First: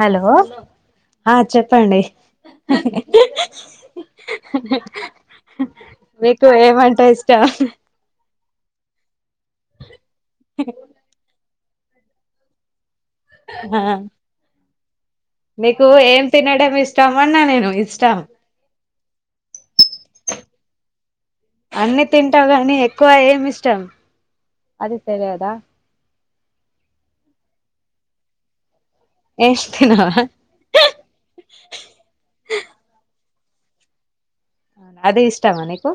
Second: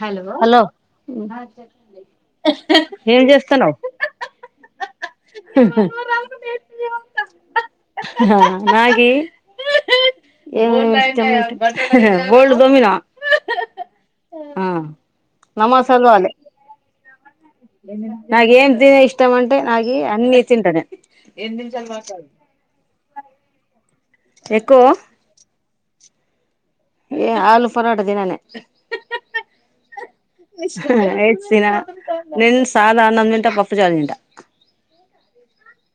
Hello ఆ చెప్పండి ఏం చేస్తున్నావు మీకు ఏమంటే ఇష్టమ నాగి ఏం జం గోల్డ్ తోమిన ఆ నీకు ఏం తినడం ఇష్టం అన్నా నేను. ఇష్టం నాగేన్ దినే ఇష్టం అంటే నాకి అన్ని తింటనే అన్ని తింటావు గానీ ఎక్కువ ఏమి ఇష్టం, ఎక్కువ అది తెలియదా? ఏ ఆలు ఫరాట దిననే ఏష్ తిననా ఏచ్ దిన, నెన్ సాదా అన్నం దింట, పప్పు చారు తింట. అది ఇష్టమా నీకు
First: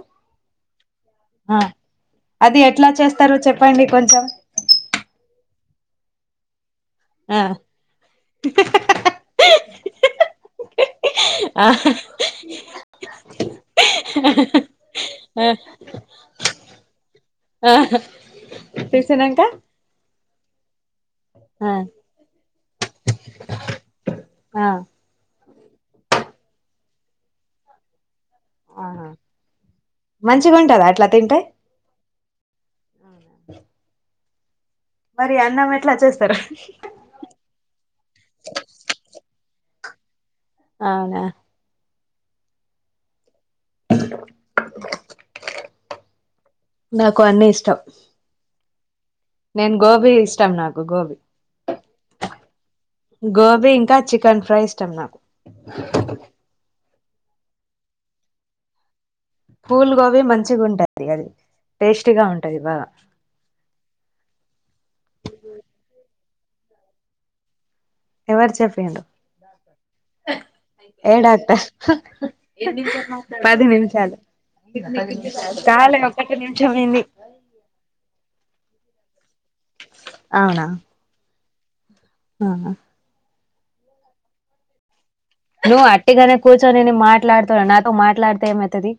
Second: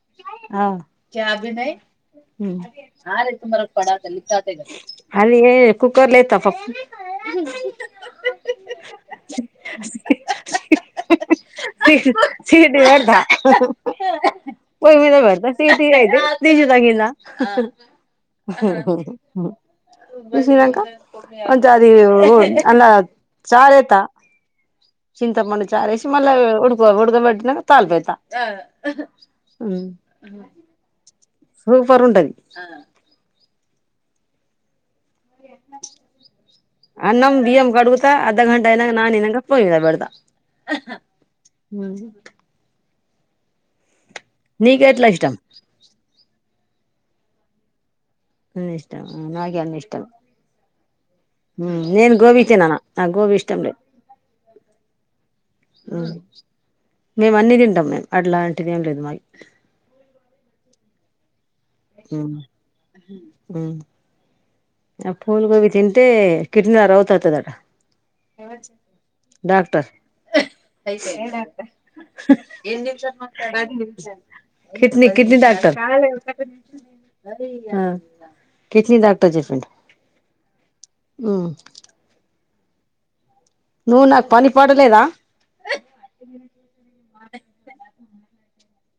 ఆ చహ ఆ పితై అది ఎట్లా చేస్తారు చెప్పండి కొంచెం అది ఏ కుక్కర్ల ఏత్త పప్. ఆ ఆ సీటీ పెడ్త పొయ్యి మీద ఆ పెడత తీయ తీయగైతై ఆ [unintelligible] హ తీసినంక తిసినంక కొంచం ఆ అది ఉ అల్లా చారే ఆ ఇంత ముందు చారేసి మళ్ళ ఉడుకో ఉడకబెట్టిన తాలిపేస. ఆ ఆహా ఉమ్ మంచిగుంటదా సుపర్ ఉంటది. అవునా చేస్తారు అన్నమ్ బియ్యం కడుగుతా అర్ధఘంట అయినంగ నానినంగ పొయ్యి మీద బెడత్. అవునా త ధ నీకెట్ల ఇష్టం? నాకు అన్నీ ఇష్టం. అన్ని ఇష్టం నాకే నేను అన్ని గోబి ఇష్టం నాకు గోబి. నేను గోబీ తినను నాకు ఇష్టం గోబీ లేదు ఇంకా చికెన్ ఫ్రై ఇష్టం నాకు. మేము అన్ని దింటం మేం, అట్లాంటిది ఏం లేదు మాయి. పూల్ గోబీ మంచిగుంటది అది టేస్ట్ గ ఉంటది బాగా. ఆ ఫూల్ గోబి తింటే, కిడ్నీల రోతత్తదట ఎవరు చెప్పిండ్రు డాక్టర్ అయితే ఏ డాక్టర్ ఏన్ పది నిమిషాది నిమిష నిమిషాలు అంత కిడ్నీ కిడ్నీ డాక్టర్ చాలే ఒక్కటి నిమిషం అయింది కిసీ దాంతో చేసింది అవునా ఉం ఆహా నువ్ నాకు పని పాట లేదా నువ్ అట్టిగానే కూర్చొని నేను మాట్లాడుతున్న నాతో మాట్లాడితే ఏమైతది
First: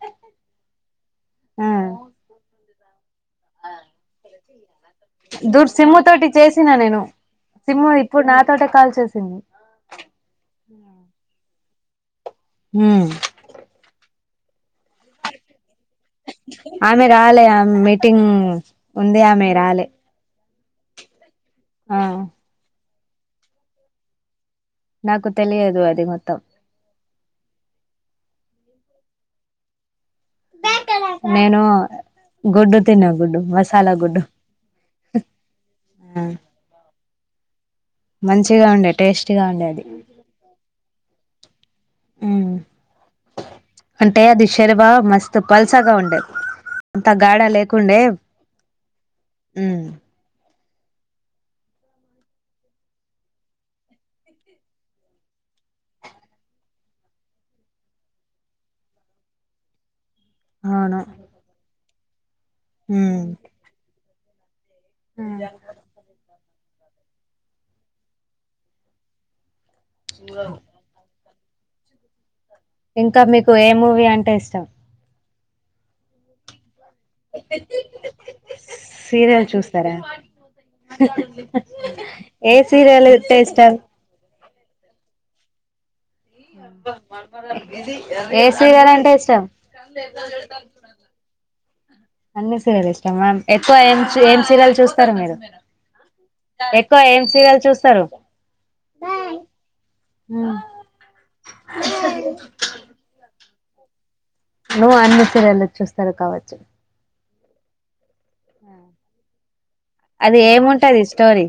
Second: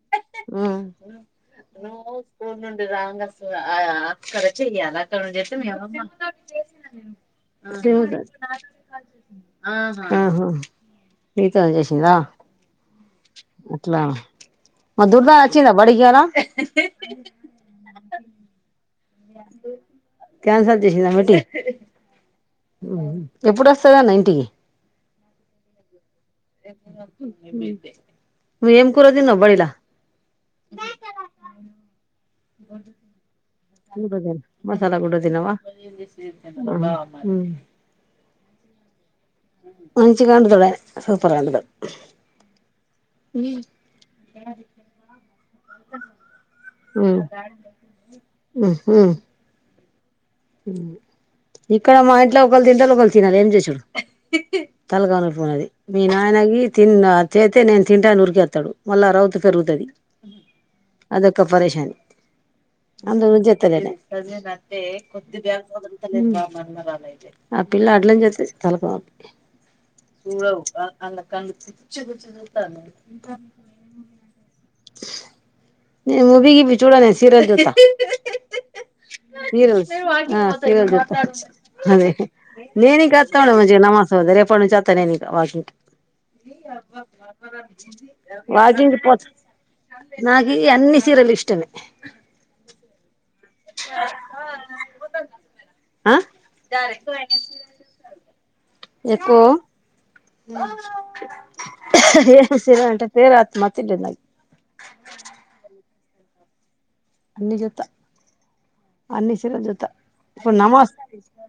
ఆ ముస్కోని ఉండు రాంగ సూడు చెయాలా అక్కడ నుండి చేస్తే మీ దూర్ అమ్మ సిమ్ము తోటి చేసిన నేను సిమ్ము ఇప్పుడు నాతోటే కాల్ చేసింది ఆహా త్ చేసిందా అట్లా మ దుర్ద అచ్చింద ఆమె రాలే ఆమె మీటింగ్ ఉంది ఆమె రాలే క్యాన్సల్ చేసింది ఎమ్మటి ఆ ఎప్పుడుొస్తదన్న ఇంటికి నాకు తెలియదు అది మొత్తం నువ్వు ఏం కూర తిన్నావ్ బడిలా నేను గుడ్డు తిన్నా గుడ్డు మసాలా గుడ్డు మసాలా గుడ్డు తిన్నవా ఉమ్ మంచిగా ఉండే టేస్టీగా ఉండే అది మంచిగా వండుతాదే సూపర్ ఉండదు ఉమ్ అంటే అది శెర్వా మస్తు పల్సగా ఉంటే అంత గాడ లేకుండే ఉమ్ ఉ ఇక్కడ మా ఇంట్ల ఒకళుతింటరు ఒకల్ తినరు ఏం చేసుడు అహ్ హ్ హ్ తలకాయ నొప్పున్నది మీ నాయన అయి తిన్న తే తే నేను తింటా అని ఉరకేత్తడు మల్ల రౌతి పెరుగుతది అవును అదొక పరేషాని అందుగురించి చేస్తలేనే అ పిల్ల అట్లనేజేత్తది తలకాయ నొప్పి దాని గుచ్చి గుచ్చి ఇంకా మీకు ఏ మూవీ అంటే ఇష్టం నేన్ మూవీ గీవీ చూడ నేను సీరియల్ జూత్త హ్ హ్ హ్ హ్ సీరియల్ హ్ సీరేల్ చూస్తారా ఆ సీరేల్ జూత్త హదే అహ్ ఏ సీరియల్ అంటే నేనింకొత్త ఇష్టం నమాజ్ చదివి రేపట్నుంచి వత్తా నేనిగా ఏ సీరియల్ వాకింగ్ అంటే పోత ఇష్టం నాకీ అన్ని సిరలు ఇష్టమే అన్ని సీరియల్ ఇష్టం మ్యామ్ ఎక్కువ ఏం చీ ఏం చీరియలు చూస్తారు మీరు ఆ ఎక్కువ ఏం సీరియల్ చూస్తరు ఎకొ ఏం సీరెల్ అంటే పేరత్ మతి లే నాకు నువ్వు అన్ని సీరియళ్లు చూస్తారు కావచ్చు అన్ని జత అన్ని సీరెల్ జూత అది ఇప్పుడు నమస్ ఏముంటది స్టోరీ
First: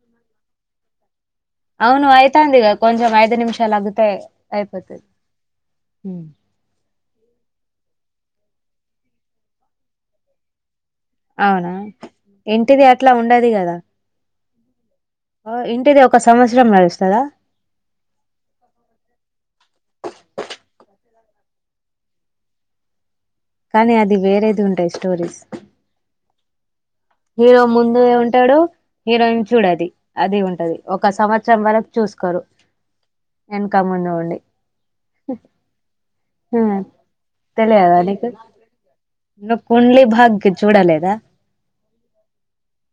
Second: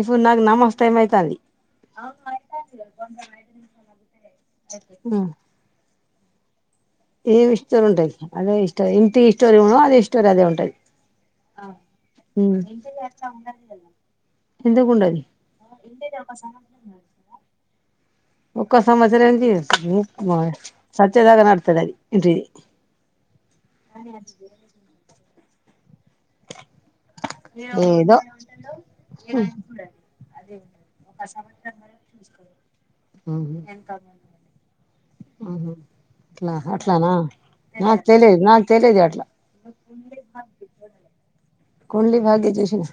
ఇప్పుడు నాకు నమాస్ టైం అయితాంది అవును అయితాంది గ కొంచెం ఐదు నిమిషాలు అగుతే అయిపోతది ఉమ్ ఏమి స్టోరీ ఉంటది అదే ఇష్ట ఇంటి స్టోరీ అది స్టోరీ అదే ఉంటది అవునా ఇంటిది అట్లా ఉండది కదా ఎందుకు ఉండది ఆ ఇంటిది ఒక సంవత్సరం నడుస్తదా ఒక్క సంవత్సరం ఏంది సచ్చేదాకా నడుస్తదది ఇంటిది కానీ అది వేరేది ఉంటాయి స్టోరీస్ హీరో ముందు ఏదో ఉంటాడు హీరోయిన్ చూడది అది అదే ఉంటది ఒక సంవత్సరం వరకు చూ సుకోరు వెనకా ముందు ఉండి ఆహ ట్లా ఆ అట్లానా తెలియదా నాకు నీకు తెలిదు నాకు తెలిదు అట్లా నువ్ కుండ్లీ బాగ్కి చూడలెదా కుండ్లీ భాగీ చుసిన్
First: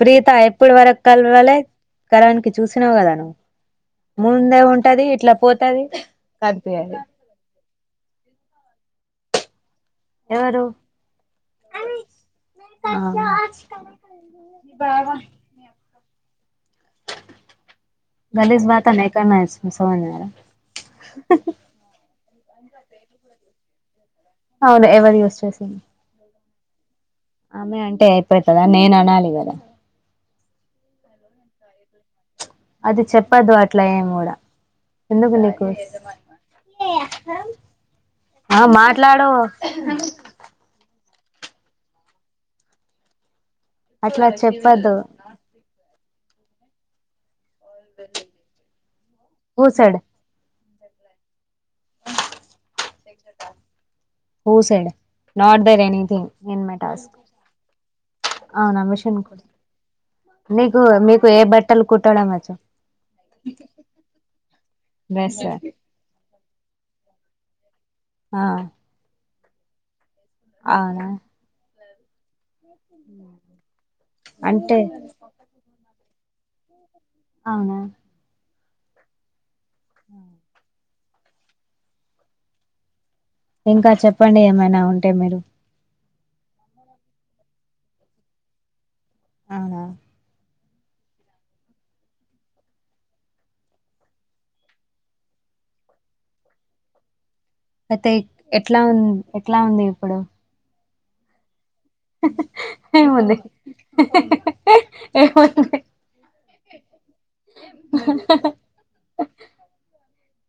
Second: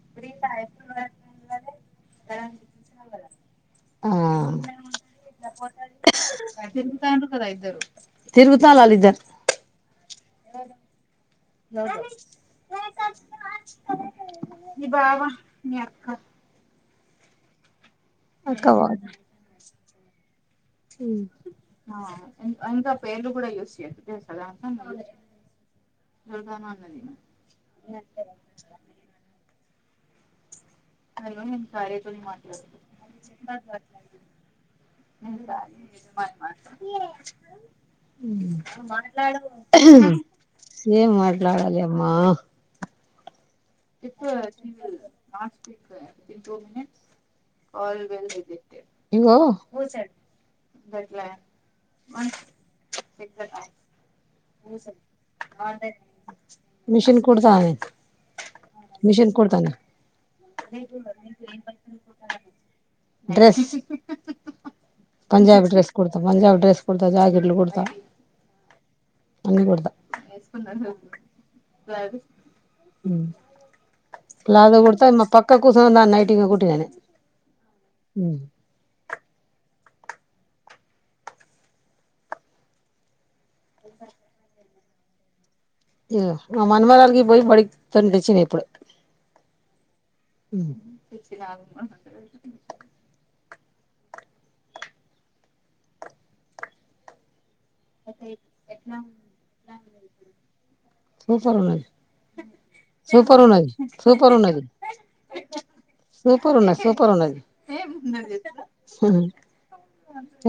ప్రీత ఎప్పుడు వరకు కలవలె కరన్ కి చూసినావు కదా నువ్ ఆ ముందే ఉంటది ఇట్లా పోతది కనిపియది తిరుగుతల్లిద్దారు ఎవరు గౌతమ్ ఇ బావా మీ అక్క [unintelligible] ఉమ్ ఆ హ్ ఇంకా పేర్లుకూడ యూస్ అవును ఎవరు యూస్ చేసిన్ [unintelligible] ఆమె అంటే అయిపోతదా నేను అనాలి కదా [unintelligible] అది చెప్పద్దు అట్లా ఎమ్ కూడా ఎందుకు నీకు ఆ మాట్లాడవు [unintelligible] ఏం మాట్లాడాలి అమ్మా అట్లా ఇప్పుడు చెప్పద్దు సీరియల్ నాన్స్టిక్ టూ మినిట్స్ ఇగో హూ సైడ్ [unintelligible] పెద్దగా who side not there anything in my task machine కుడుత అనే అవునా మిషన్ కుడ్ కుడ్తనే నీకు మీకు ఏ బట్టలు కుట్టడం వచ్చు dress dress Punjabi dress కుడ్తా Punjab dress కుడ్తా జాకెట్లు కుడ్తా ఆ అన్ని కుడ్తా అవునా అంటే ప్లాజో కుడతా మా పక్కకూసున్నా దాన్ నైటి నేన్ కుట్టినదే అవునా హ ఇంకా చెప్పండి ఏమైనా ఉంటే మీరు య్ ఆ మా మన్మరాలికి పోయి బడిక్ తెచ్చినా ఇప్పుడే అవునా తెచ్చినావ అయితే ఎట్లా ఉం ఎట్లా ఉంది ఇప్పుడు సూపర్ ఉన్నది హేహే ఏముంది సూపర్ ఉన్నది సూపర్ ఉన్నది హెహెహెయ్ ఏం ఉంది పర్ ఉన్నది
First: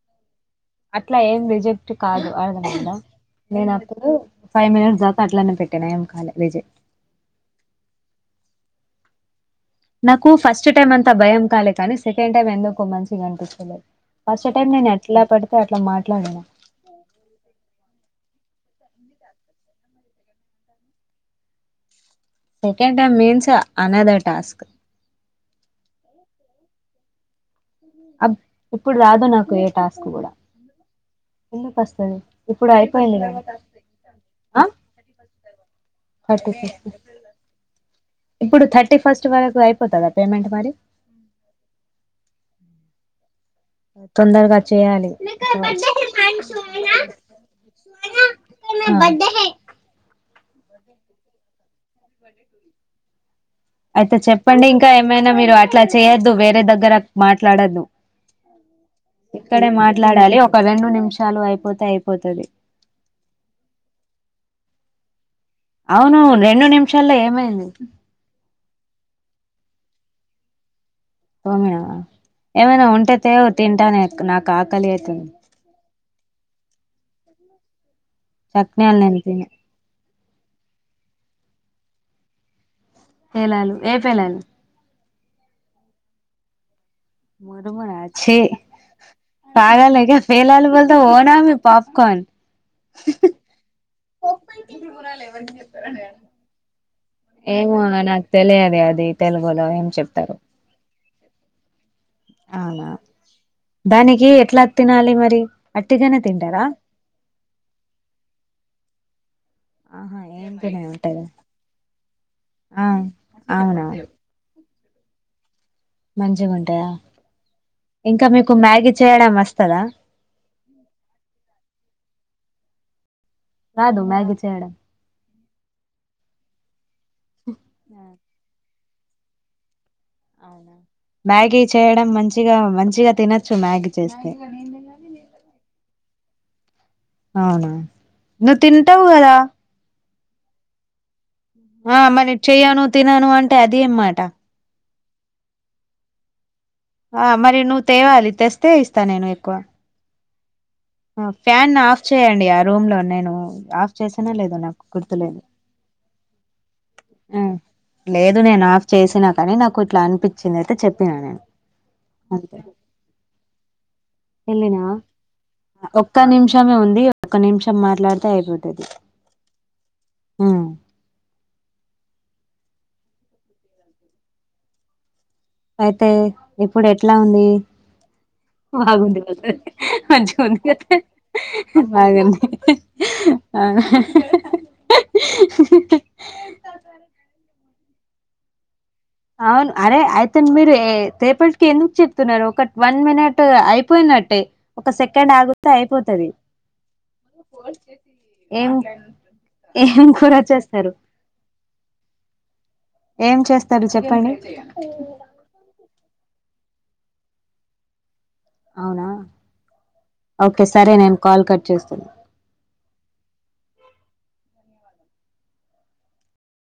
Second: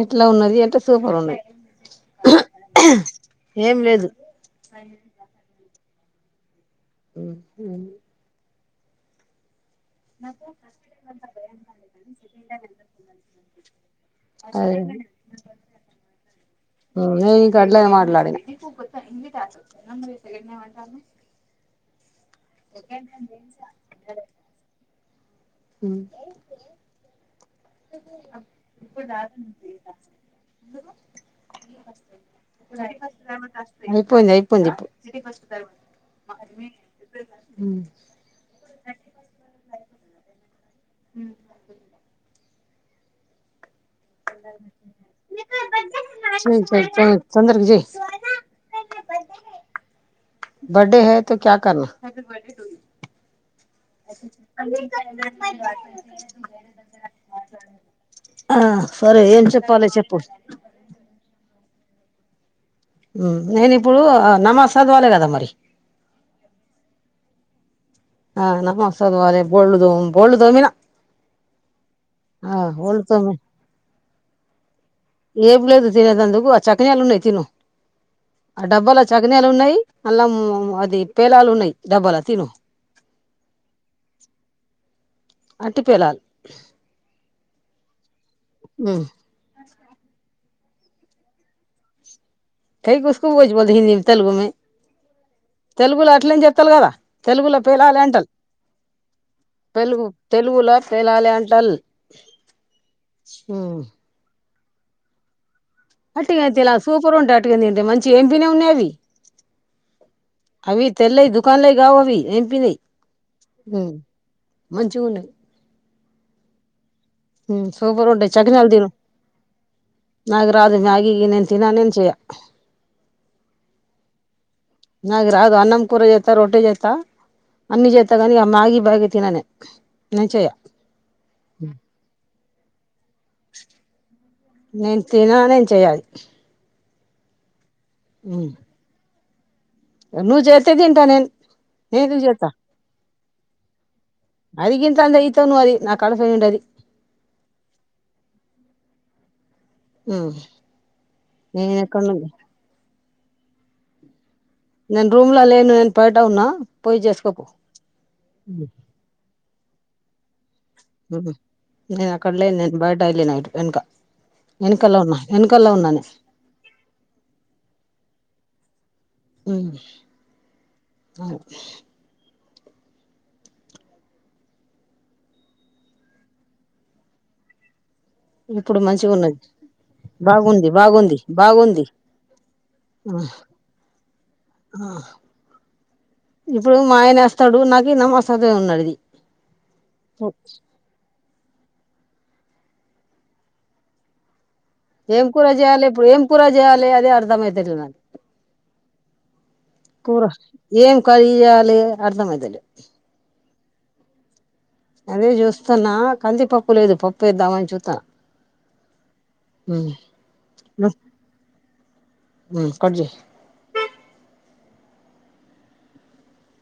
ఎట్లా ఉన్నది అంటే సూపర్ అట్లా ఏం ఉన్నది రిజెక్ట్ కాదు అర్థం అయిందా నేను ఏం లేదు అప్పుడు ఫైవ్ మినిట్స్ దాత అట్లాన్ పెట్టా ఏం కాలే రిజెక్ట్ హ్ హు నాకు ఫస్ట్ టైమ్ అంతా భయం కాలే కానీ సెకండ్ టైమ్ ఎందుకో మంచిగా అనిపించలేద్ ఫస్ట్ టైం అదే నేను ఎట్లా పెడితే అట్లా మాట్లాడినా నీ కట్లే మాట్లాడినా నీకు కొత్త హిందీ టాస్క్ ఓచ్చిందా మరి సెకండ్ టైం అంటానవ్ second time means another task హ్మ్ అబ్ ఇప్పుడు రాదు నాకు ఏ టాస్క్ కూడా ఎందుకు వస్తది ఇప్పుడు అయిపోయింది కదా అయిపోయింది ఆ అయిపోయింది ఇప్ థర్టీ ఫస్ట ఇప్పుడు థర్టీ ఫస్ట్ వరకు అయిపోతదా పేమెంట్ మరి హ తొందరగా చేయ్యాలి చెయ్ చెయ్ చెయ్ తొందరగా చెయ్ హ బర్డే హై తె క్యా కర్నా వన్ డే కూలి అయితే చెప్పండి ఇంకా ఏమైనా మీరు అట్లా చేయొద్దు వేరే దగ్గర క్ మాట్లాడొద్దు ఆ సరే ఏం ఇక్కడే చెప్పాలి చెప్పు మాట్లాడాలి ఒక రెండు నిమిషాలు అయిపోతే అయిపోతాది నేను ఇప్పుడు నమాజ్ చదవాలి కదా మరి అవును రెండు నిమిషాల్లో ఏమైంది ఆ నమాజ్ సద్వాలే బోల్ బోల్డోమిన ఏమైనా ఉంటే తోమి తెవో తింటానే నాకు ఆకలి ఎస్తుంది ఏం లేదు తినేదందుకు ఆ చక్కినాలు ఉన్నాయ్ తిను ఆ చక్నాలు డబ్బాలో నేను తిన చకినాలు ఉన్నాయి అల్లముమ్ అది పేలాలు ఉన్నాయి డబ్బాలో తిను పేలాలు ఏ పేలాలు అట్టి పేలాలు మురముర ఛీ పగాలెగ పేలాలు ఒల్ త్త ఒడామె పాప్ కార్న్ కై కుస్కు ఒజ్వాల్ హిందీ తెలుగు మె తెలుగులో అట్లేని జెప్తల కదా తెలుగులో ఏమో పేలాలె అంటల్ నాకు తెలియదు అది తెలుగులో ఏం తెలుగు చెప్తారు తెలుగులో పేలాలె అంటల్ అవునా దానికి ఎట్లా తినాలి మరి అట్టిగానే అట్టిగా తింటారా తిలా సూపర్ ఉంటయ్ అట్టిగా తింటే మంచి ఏం వినే ఉన్నాయ్ అవి ఆహా ఏం తినే అవి ఉంటది తెల్లెదు దుకాన్లోయ్ గావ్ అవి ఎంపినీ ఆ అవునా మంచిగ ఉన్నాయ్ మంచిగా ఉంటాయా సూపర్ ఇంకా ఉంటాయి మీకు చకినాలు తిను మ్యాగీ చేయడం వస్ నాకు రాదు మ్యాగి నేన్ తినను నేన్ చేయ్య రాదు మ్యాగి చె నాకు రాదు అన్నం కూర జైత రోట్టి జైత అన్ని జెత్తగాని ఇగ మ్యాగి మ్యాగి తినను అవునా మ్యాగీ చేయడం మంచిగా మంచిగ తినొచ్చు మ్యాగీ చేస్తే నేను తిన నేను చేయాలి అవునా నువ్వు తింటావు కదా నువ్ జేత్తె తింటా నేన్ ఆ మరి చెయ్యను తినను అంటే అదేం మాట తందే ఈతను అది నా కడుపు నిండది ఆ మరి నువ్వు తేవాలి తెస్తే ఇస్తా నేను ఎక్కువ హ్మ్ ఫ్యాన్ ఆఫ్ చేయండి ఇగ రూమ్ లో నేను ఆఫ్ చేస్ నేను రూమ్ లో లేను నేన్ పయట ఉన్నా పోయి చేస్కోపో ఉమ్ లేదు నేను ఆఫ్ చేసినా కానీ నాకు ఇట్లా అనిపి హ్మ్ నేను అక్కడలేను నేన్ బయట ఎళ్ళిన ఇటు వెనకా ఎళ్ళిన ఒక్క నిమిషమే ఉంది ఒక్క నిమిషం మాట్లాడితే అయిపోతది హ్మ్ ఉమ్ అయితే ఇప్పుడు ఎట్లా ఉంది ఇప్పుడు మంచిగా బాగుంది ఉన్నది కదే మంచి గ ఉంది బాగుంది కదే బాగుంది బాగుంది బాగుంది అ ఇప్పుడు మా ఆయనెస్తాడు నాకు నమ్మసదు ఉన్నడిది అవును అరే ఆయతన్ మీరు ఏ తేప్పటిక్కీను చెప్తున్నారు కట్ వన్ మినిట్ అయిపోయినట్టే ఒక ఏం సెకండ్ కూర ఆగితే జేయాలి ఇప్పుడు ఏం అయిపోతది కూర జేయాలి అదే అర్థ అయితలేదు నాకు ఏం ఏం కూర చేస్తారు ఏం కర్రీ జేయాలె అర్థమయితలె సారీ చెప్పండి అదే చూస్తున్నా కంది పప్పు లేదు పప్పు వేద్దామని చుత్తన్న అవునా ఓకే సరే నేను కాల్ కట్ చేస్తా ఉమ్ కట్ చెయ్